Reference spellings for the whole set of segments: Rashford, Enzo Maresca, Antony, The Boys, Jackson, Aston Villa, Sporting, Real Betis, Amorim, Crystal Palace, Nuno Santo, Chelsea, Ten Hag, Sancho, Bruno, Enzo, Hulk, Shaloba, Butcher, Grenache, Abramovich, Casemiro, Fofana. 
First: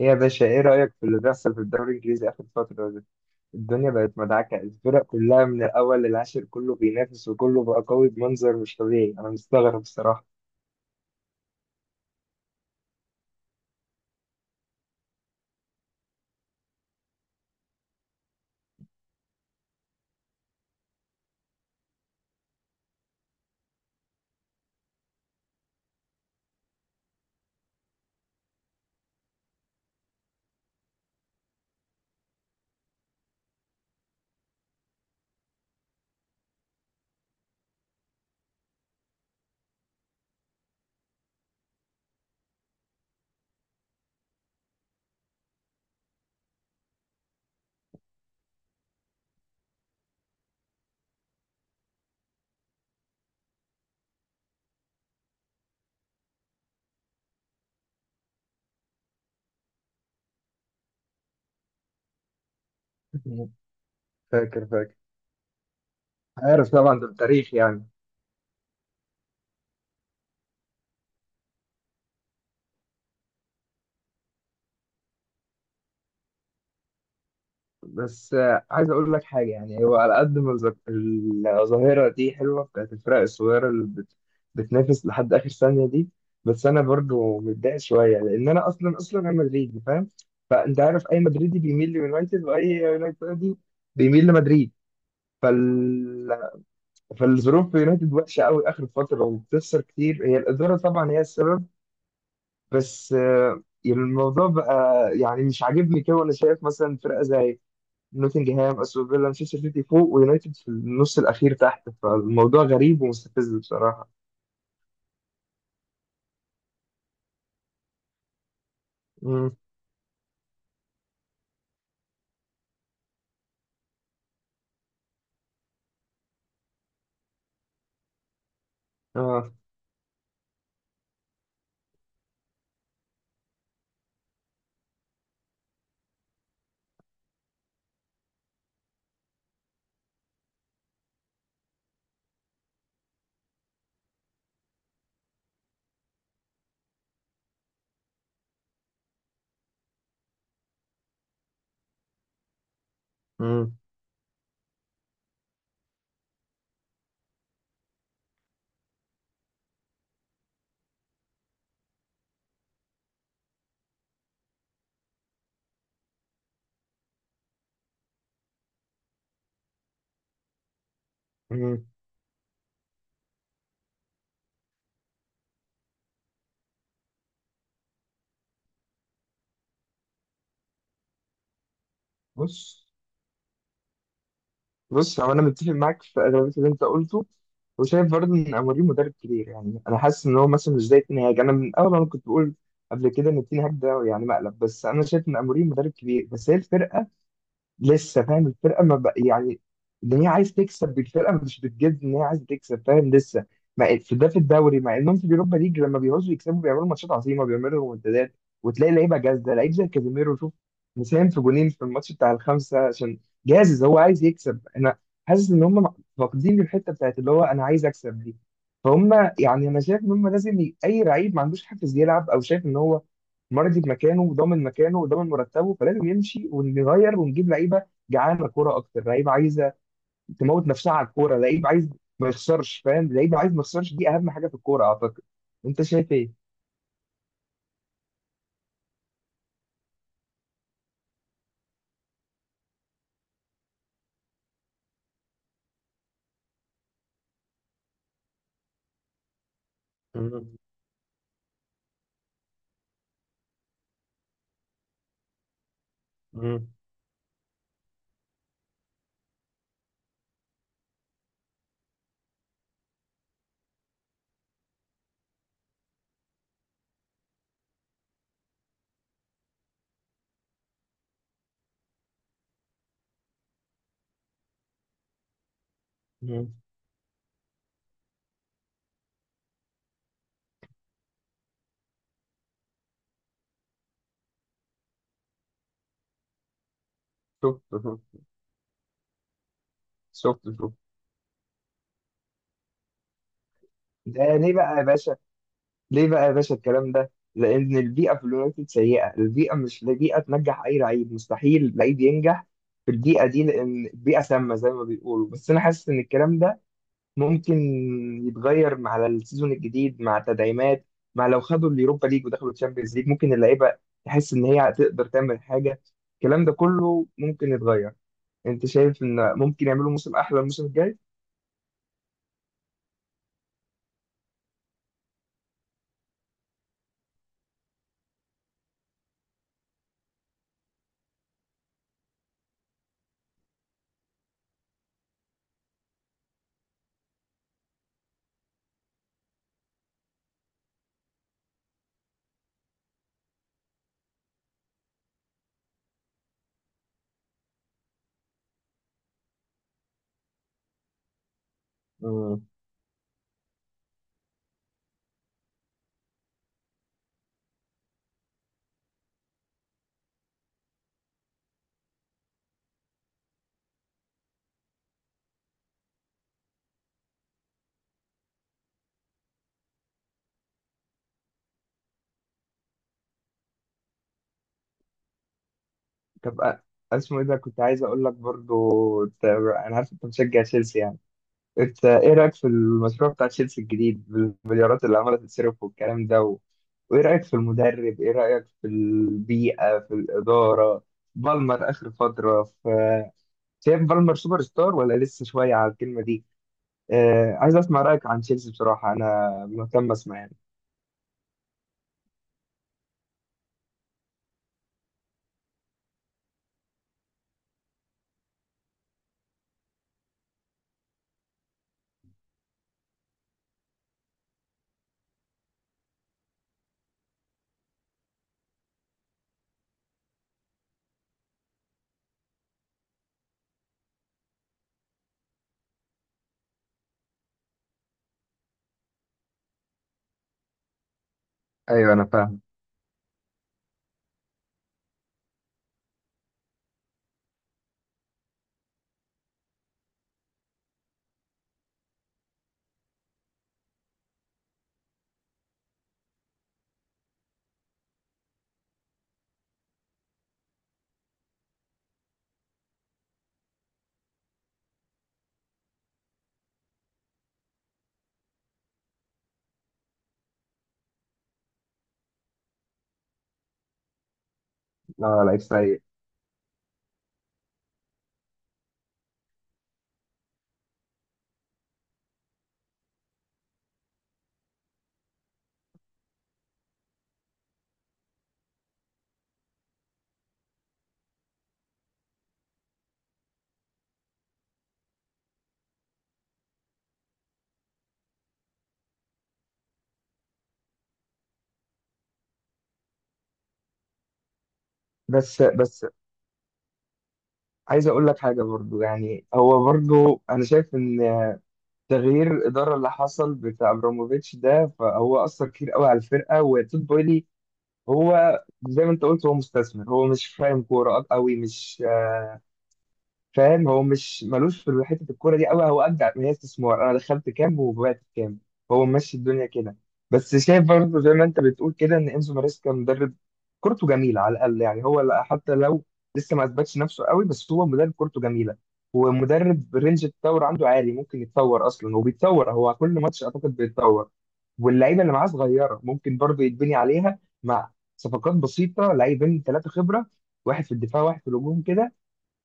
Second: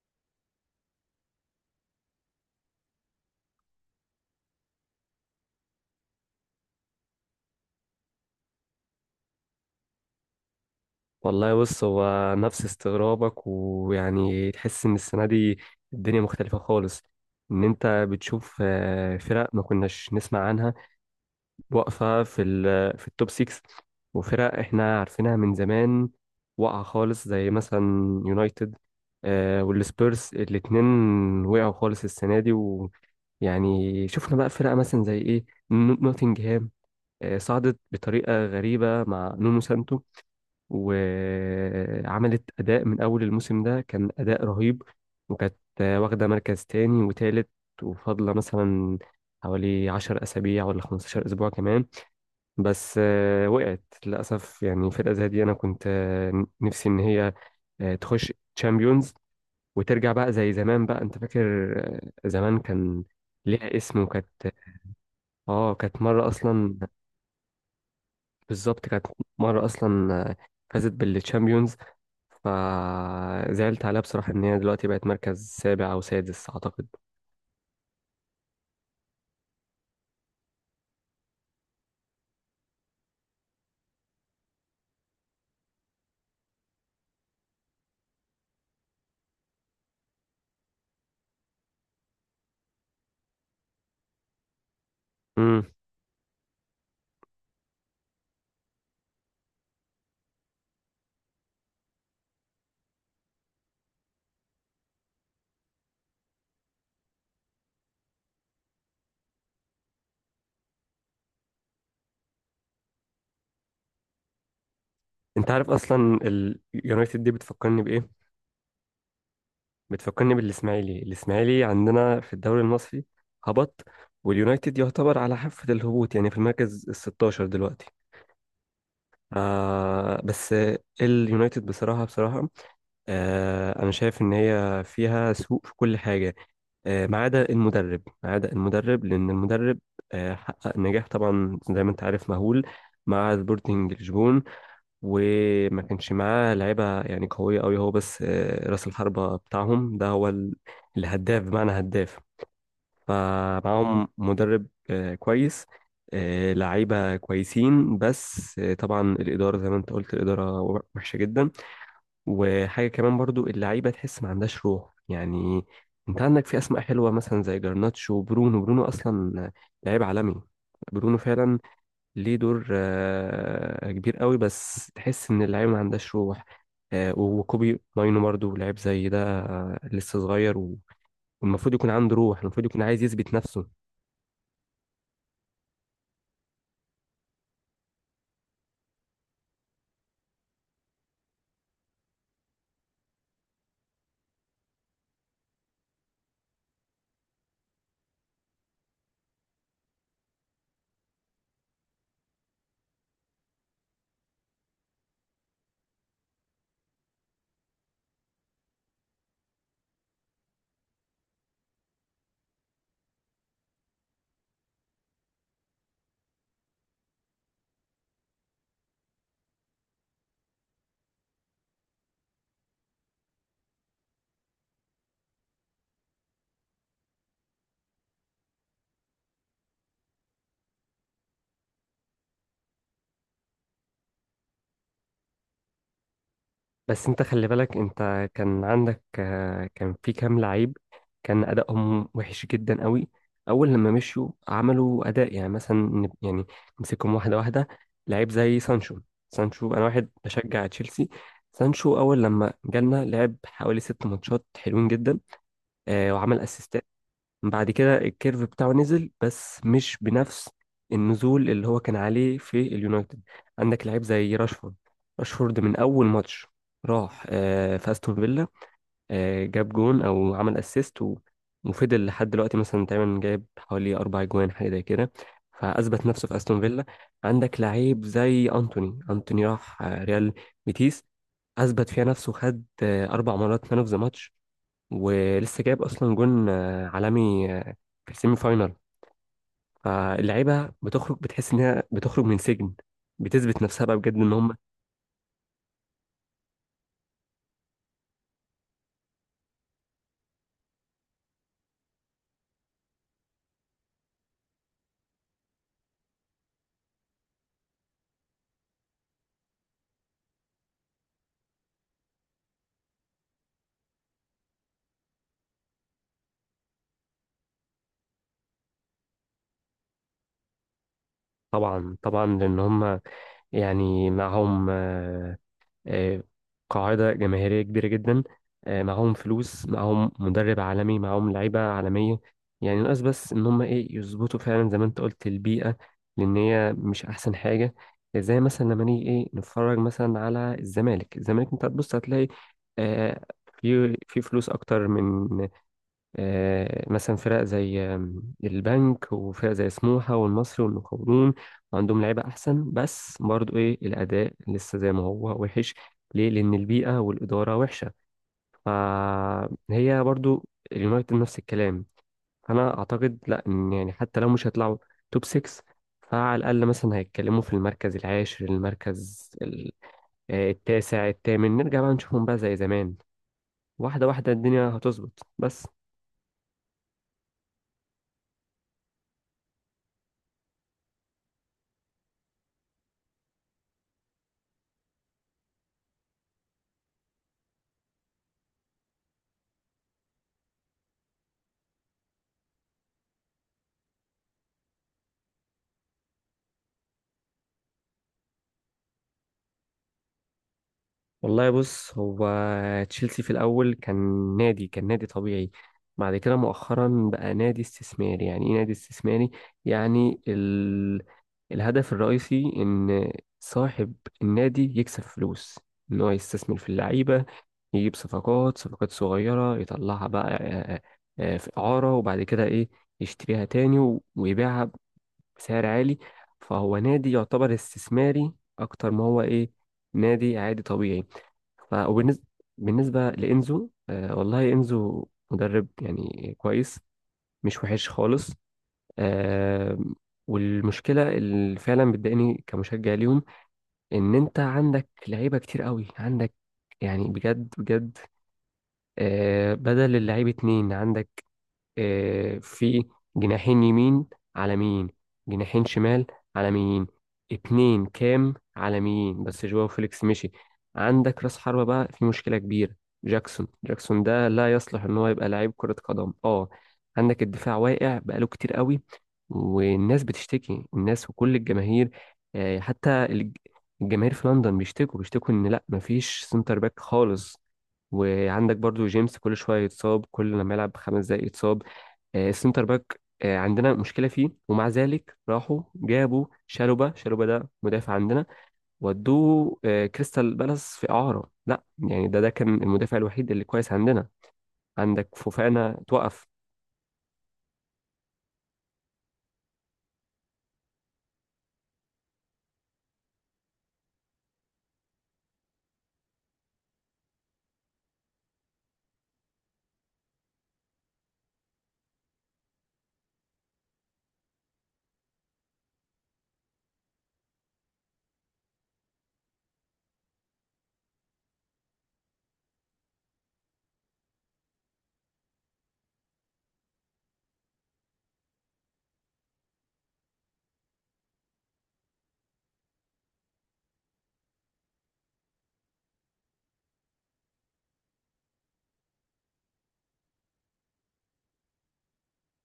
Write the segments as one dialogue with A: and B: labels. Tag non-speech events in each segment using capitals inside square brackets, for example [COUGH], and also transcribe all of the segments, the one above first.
A: إيه يا باشا، ايه رأيك في اللي بيحصل في الدوري الانجليزي اخر فترة دي؟ الدنيا بقت مدعكة، الفرق كلها من الاول للعاشر كله بينافس وكله بقى قوي بمنظر مش طبيعي. انا مستغرب الصراحة.
B: والله بص هو نفس استغرابك ويعني تحس ان السنه دي الدنيا مختلفه خالص. ان انت بتشوف فرق ما كناش نسمع عنها واقفه في التوب 6، وفرق احنا عارفينها من زمان واقعه خالص زي مثلا يونايتد والسبيرز الاتنين وقعوا خالص السنه دي. ويعني شفنا بقى فرق مثلا زي ايه، نوتنجهام صعدت بطريقه غريبه مع نونو سانتو، وعملت أداء من أول الموسم، ده كان أداء رهيب، وكانت واخدة مركز تاني وتالت، وفاضلة مثلا حوالي 10 أسابيع ولا 15 أسبوع كمان. بس وقعت للأسف. يعني فرقة زي دي أنا كنت نفسي إن هي تخش تشامبيونز وترجع بقى زي زمان. بقى أنت فاكر زمان كان
A: [LAUGHS]
B: ليها اسم وكانت،
A: فاكر
B: اه، كانت مرة
A: عارف
B: أصلا.
A: طبعا، ده التاريخ يعني.
B: بالظبط كانت مرة أصلا فازت بالتشامبيونز. فزعلت عليها بصراحة إن هي دلوقتي بقت مركز سابع أو سادس أعتقد.
A: بس عايز اقول لك حاجه، يعني هو على قد ما الظاهره دي حلوه، بتاعت الفرق الصغيره اللي بتنافس لحد اخر ثانيه دي، بس انا برضو متضايق شويه لان انا اصلا انا مدريدي، فاهم؟ فانت عارف اي مدريدي بيميل ليونايتد، واي يونايتدي بيميل لمدريد.
B: امم
A: فال... فالظروف في يونايتد وحشه قوي اخر فتره، وبتخسر كتير، هي الاداره طبعا هي السبب. بس الموضوع بقى يعني مش عاجبني كده، وانا شايف مثلا فرقه زي نوتنجهام، استون فيلا، مانشستر سيتي فوق، ويونايتد في النص الاخير تحت. فالموضوع غريب ومستفز بصراحه.
B: أنت عارف أصلا اليونايتد دي بتفكرني بإيه؟
A: امم
B: بتفكرني بالإسماعيلي. الإسماعيلي عندنا في الدوري المصري هبط، واليونايتد يعتبر على حافة الهبوط يعني في المركز ال 16 دلوقتي.
A: اه.
B: آه بس اليونايتد بصراحة بصراحة، أنا شايف إن هي فيها سوء في كل حاجة ما عدا المدرب. ما عدا المدرب لأن المدرب حقق نجاح طبعا زي ما أنت عارف مهول مع سبورتنج لشبون. وما كانش معاه لعيبة يعني قوية أوي هو، بس رأس الحربة بتاعهم ده هو الهداف بمعنى هداف.
A: امم
B: فمعاهم مدرب كويس، لعيبة كويسين. بس طبعا الإدارة زي ما أنت قلت، الإدارة وحشة جدا. وحاجة كمان برضو اللعيبة تحس ما عندهاش روح. يعني انت عندك في اسماء حلوة مثلا زي جرناتشو وبرونو. برونو اصلا لعيب عالمي، برونو فعلا
A: امم
B: ليه دور كبير قوي، بس تحس ان اللعيبة ما عندهاش روح. وكوبي ماينو برضو لعيب زي ده لسه صغير والمفروض يكون عنده روح، المفروض يكون
A: بص،
B: عايز يثبت نفسه.
A: بص هو انا متفق معاك في اغلبيه اللي انت قلته، وشايف برضه ان اموري مدرب كبير. يعني انا حاسس ان هو مثلا مش زي تين هاج، انا من اول انا كنت بقول قبل كده ان تين هاج ده يعني مقلب. بس انا شايف ان اموري مدرب كبير، بس هي الفرقه لسه، فاهم؟ الفرقه ما بق... يعني ان هي عايز تكسب بالفرقه، مش بتجد ان هي عايز تكسب، فاهم؟ لسه ما في ده في الدوري، مع انهم في اليوروبا ليج لما بيعوزوا يكسبوا بيعملوا ماتشات عظيمه، بيعملوا رومنتادات، وتلاقي لعيبه جاهزه، لعيب زي كازيميرو شوف مساهم في جونين في الماتش بتاع الخمسه، عشان جاهز هو عايز يكسب. انا حاسس ان هم فاقدين الحته بتاعت اللي هو انا عايز اكسب دي، فهم. يعني انا شايف ان هم لازم اي لعيب ما عندوش حافز يلعب، او شايف ان هو مرضي بمكانه وضامن مكانه وضامن مرتبه، فلازم يمشي ونغير ونجيب لعيبه جعانه كوره اكتر، لعيبه عايزه تموت نفسها على الكوره، لعيب عايز ما يخسرش، فاهم؟ لعيب عايز ما يخسرش دي اهم حاجه في الكوره اعتقد. انت شايف ايه؟
B: بس انت خلي بالك انت كان عندك كان في كام لعيب كان ادائهم وحش جدا قوي اول لما مشوا. عملوا اداء يعني مثلا يعني نمسكهم واحده واحده. لعيب زي سانشو، سانشو انا واحد
A: مم.
B: بشجع تشيلسي، سانشو اول لما جالنا لعب حوالي 6 ماتشات حلوين جدا وعمل
A: مم.
B: اسيستات. بعد كده الكيرف بتاعه نزل بس مش بنفس النزول اللي هو كان عليه في اليونايتد. عندك لعيب زي راشفورد. راشفورد من اول ماتش راح في استون فيلا جاب جون او عمل اسيست وفضل لحد دلوقتي مثلا تقريبا جايب حوالي 4 جوان حاجه زي كده، فاثبت نفسه في
A: مم.
B: استون فيلا. عندك لعيب زي انتوني. انتوني راح ريال بيتيس، اثبت فيها نفسه، خد 4 مرات مان اوف ذا ماتش، ولسه جايب اصلا جون عالمي
A: شفت شفت
B: في السيمي فاينال.
A: شفت
B: فاللعيبه
A: شفت
B: بتخرج بتحس انها بتخرج من سجن، بتثبت نفسها بقى بجد ان
A: ده ليه
B: هم.
A: بقى يا باشا؟ ليه بقى يا باشا الكلام ده؟ لان البيئه في اليونايتد سيئه، البيئه مش بيئه تنجح، اي لعيب مستحيل لعيب ينجح في البيئه دي لان البيئه سامه زي ما بيقولوا. بس انا حاسس ان الكلام ده ممكن يتغير مع السيزون الجديد، مع تدعيمات، مع لو خدوا اليوروبا ليج ودخلوا الشامبيونز ليج، ممكن اللعيبه تحس ان هي هتقدر تعمل حاجه. الكلام ده كله ممكن يتغير. انت شايف ان ممكن يعملوا موسم احلى الموسم الجاي؟
B: طبعا طبعا لان هم يعني معاهم آه، قاعدة جماهيرية كبيرة جدا، معاهم فلوس، معاهم مدرب عالمي، معاهم لعيبة عالمية. يعني ناقص بس إن هم إيه، يظبطوا فعلا زي ما أنت قلت البيئة، لأن هي مش أحسن حاجة. زي مثلا لما نيجي إيه نتفرج مثلا على الزمالك. الزمالك أنت هتبص هتلاقي آه، في فلوس أكتر من مثلا فرق زي البنك وفرق زي سموحة والمصري والمقاولون، عندهم لعيبة
A: مم.
B: أحسن، بس برضو إيه الأداء لسه زي ما هو وحش. ليه؟ لأن البيئة والإدارة وحشة. فهي برضو اليونايتد نفس الكلام. فأنا أعتقد لأ، إن يعني حتى لو مش هيطلعوا توب 6 فعلى الأقل مثلا هيتكلموا في المركز العاشر، المركز التاسع، التامن، نرجع بقى نشوفهم بقى زي زمان، واحدة واحدة الدنيا هتظبط بس.
A: طب اسمه ايه ده، كنت عايز اقول لك برضو، انا عارف انت مشجع تشيلسي يعني. انت ايه رايك في المشروع بتاع تشيلسي الجديد بالمليارات اللي عماله تتصرف والكلام ده وايه رايك في المدرب؟ ايه رايك في البيئه، في الاداره، بالمر اخر فتره؟ ف شايف بالمر سوبر ستار ولا لسه شويه على الكلمه دي؟ عايز اسمع رايك عن تشيلسي بصراحه، انا مهتم اسمع يعني.
B: والله بص هو تشيلسي في الأول كان نادي، كان نادي طبيعي. بعد كده مؤخرا بقى نادي استثماري. يعني إيه نادي استثماري؟ يعني الهدف الرئيسي إن صاحب النادي يكسب فلوس، إن هو يستثمر في اللعيبة، يجيب صفقات، صفقات صغيرة يطلعها بقى في إعارة، وبعد كده إيه يشتريها تاني ويبيعها بسعر عالي. فهو نادي يعتبر استثماري اكتر ما هو ايه، نادي عادي طبيعي.
A: ايوه انا
B: فبالنسبه،
A: فاهم.
B: بالنسبه لانزو، والله انزو مدرب يعني كويس، مش وحش خالص. آه والمشكله اللي فعلا بتضايقني كمشجع ليهم ان انت عندك لعيبه كتير قوي. عندك يعني بجد بجد بدل اللعيب اتنين. عندك في جناحين يمين على مين، جناحين شمال على مين، اتنين كام على مين، بس جواو فيليكس مشي. عندك راس حربة بقى في مشكلة كبيرة. جاكسون، جاكسون ده لا يصلح ان
A: لا
B: هو يبقى
A: لعيب
B: لعيب كرة
A: سيء.
B: قدم، اه. عندك الدفاع واقع بقاله كتير قوي، والناس بتشتكي، الناس وكل الجماهير حتى الجماهير في لندن بيشتكوا، بيشتكوا ان لا مفيش سنتر باك خالص. وعندك برضو جيمس كل شوية يتصاب، كل لما يلعب 5 دقايق يتصاب. السنتر باك عندنا مشكلة فيه، ومع ذلك راحوا جابوا شالوبا. شالوبا ده مدافع عندنا ودوه كريستال بالاس في إعارة، لا يعني ده كان المدافع الوحيد اللي كويس عندنا. عندك
A: بس
B: فوفانا
A: بس
B: توقف.
A: عايز اقول لك حاجه برضو. يعني هو برضو انا شايف ان تغيير الإدارة اللي حصل بتاع أبراموفيتش ده، فهو أثر كتير قوي على الفرقة. وتود بويلي هو زي ما أنت قلت هو مستثمر، هو مش فاهم كورة قوي، مش فاهم، هو مش ملوش في حته الكوره دي قوي، هو ابدع ما هي استثمار، انا دخلت كام وبعت كام، هو ماشي الدنيا كده. بس شايف برضه زي ما انت بتقول كده ان انزو ماريسكا مدرب كورته جميله على الاقل، يعني هو حتى لو لسه ما اثبتش نفسه قوي، بس هو مدرب كورته جميله، ومدرب رينج التطور عنده عالي، ممكن يتطور اصلا، وبيتطور هو كل ماتش اعتقد بيتطور. واللعيبه اللي معاه صغيره، ممكن برضه يتبني عليها مع صفقات بسيطه، لعيبين ثلاثه خبره، واحد في الدفاع واحد في الهجوم كده.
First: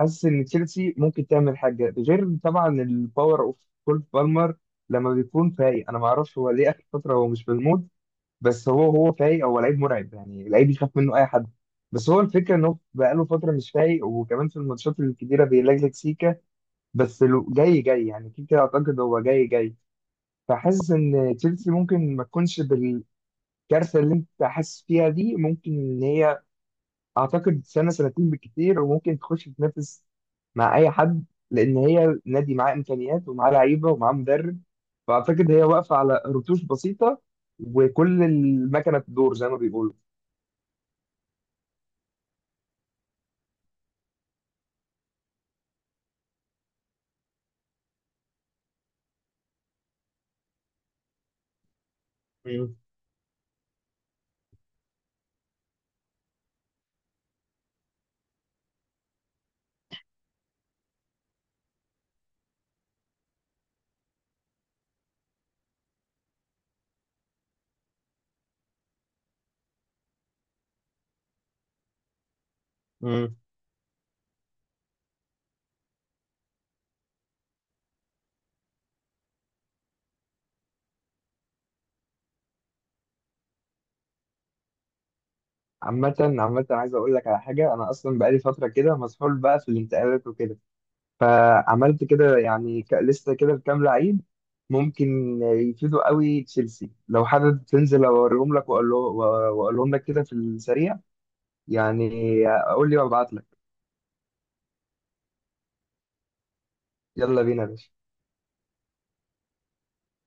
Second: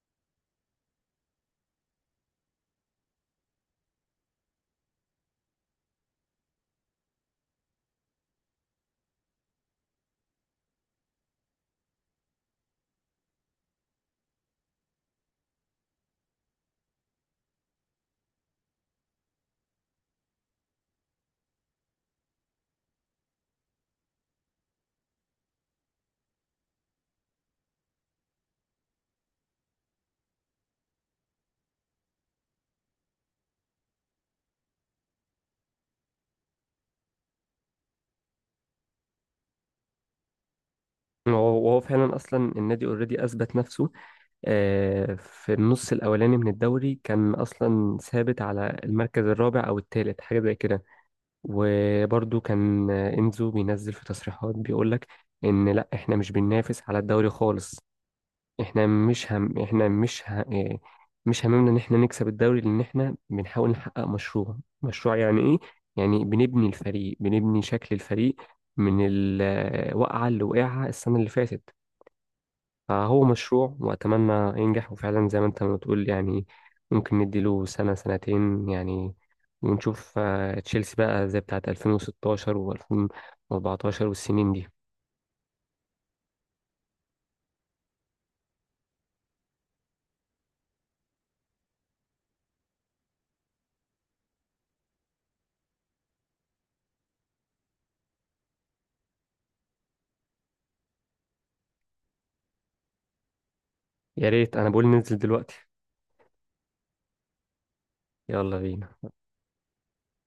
A: حاسس ان تشيلسي ممكن تعمل حاجه، غير طبعا الباور اوف كول بالمر لما بيكون فايق. انا ما اعرفش هو ليه اخر فتره هو مش في المود، بس هو هو فايق هو لعيب مرعب، يعني لعيب يخاف منه اي حد، بس هو الفكره انه بقاله فتره مش فايق، وكمان في الماتشات الكبيره بيلجلج سيكا، بس جاي يعني كيكا اعتقد هو جاي. فحاسس ان تشيلسي ممكن ما تكونش بالكارثه اللي انت حاسس فيها دي، ممكن ان هي اعتقد سنه سنتين بالكتير وممكن تخش تنافس مع اي حد، لان هي نادي معاه امكانيات ومعاه لعيبه ومعاه مدرب. فاعتقد هي واقفه على رتوش بسيطه، وكل المكنه تدور زي ما بيقولوا.
B: وهو، وهو فعلا اصلا النادي اوريدي اثبت نفسه في النص الاولاني من الدوري. كان اصلا ثابت على المركز الرابع او الثالث حاجه زي كده. وبرده
A: مم.
B: كان انزو بينزل في تصريحات بيقول لك ان لا احنا مش بننافس على الدوري خالص، احنا مش هم، احنا مش ه... إيه، مش هممنا ان احنا نكسب الدوري، لان احنا بنحاول نحقق مشروع. مشروع يعني ايه؟ يعني بنبني الفريق، بنبني شكل الفريق من الوقعة اللي وقعها السنة اللي فاتت. فهو
A: مم.
B: مشروع واتمنى ينجح. وفعلا زي ما انت ما بتقول يعني ممكن نديله سنة سنتين يعني، ونشوف تشيلسي بقى زي بتاعت 2016 و2014 والسنين دي.
A: عامة عايز أقول لك على حاجة، أنا أصلا بقالي فترة كده مسحول بقى في الانتقالات وكده، فعملت كده يعني لسه كده بكام لعيب ممكن يفيدوا قوي تشيلسي. لو حابب تنزل أوريهم لك، وأقولهم لك كده في السريع يعني، قول لي وابعت لك.
B: يا ريت، انا بقول ننزل دلوقتي.
A: يلا بينا يا باشا.
B: يلا بينا.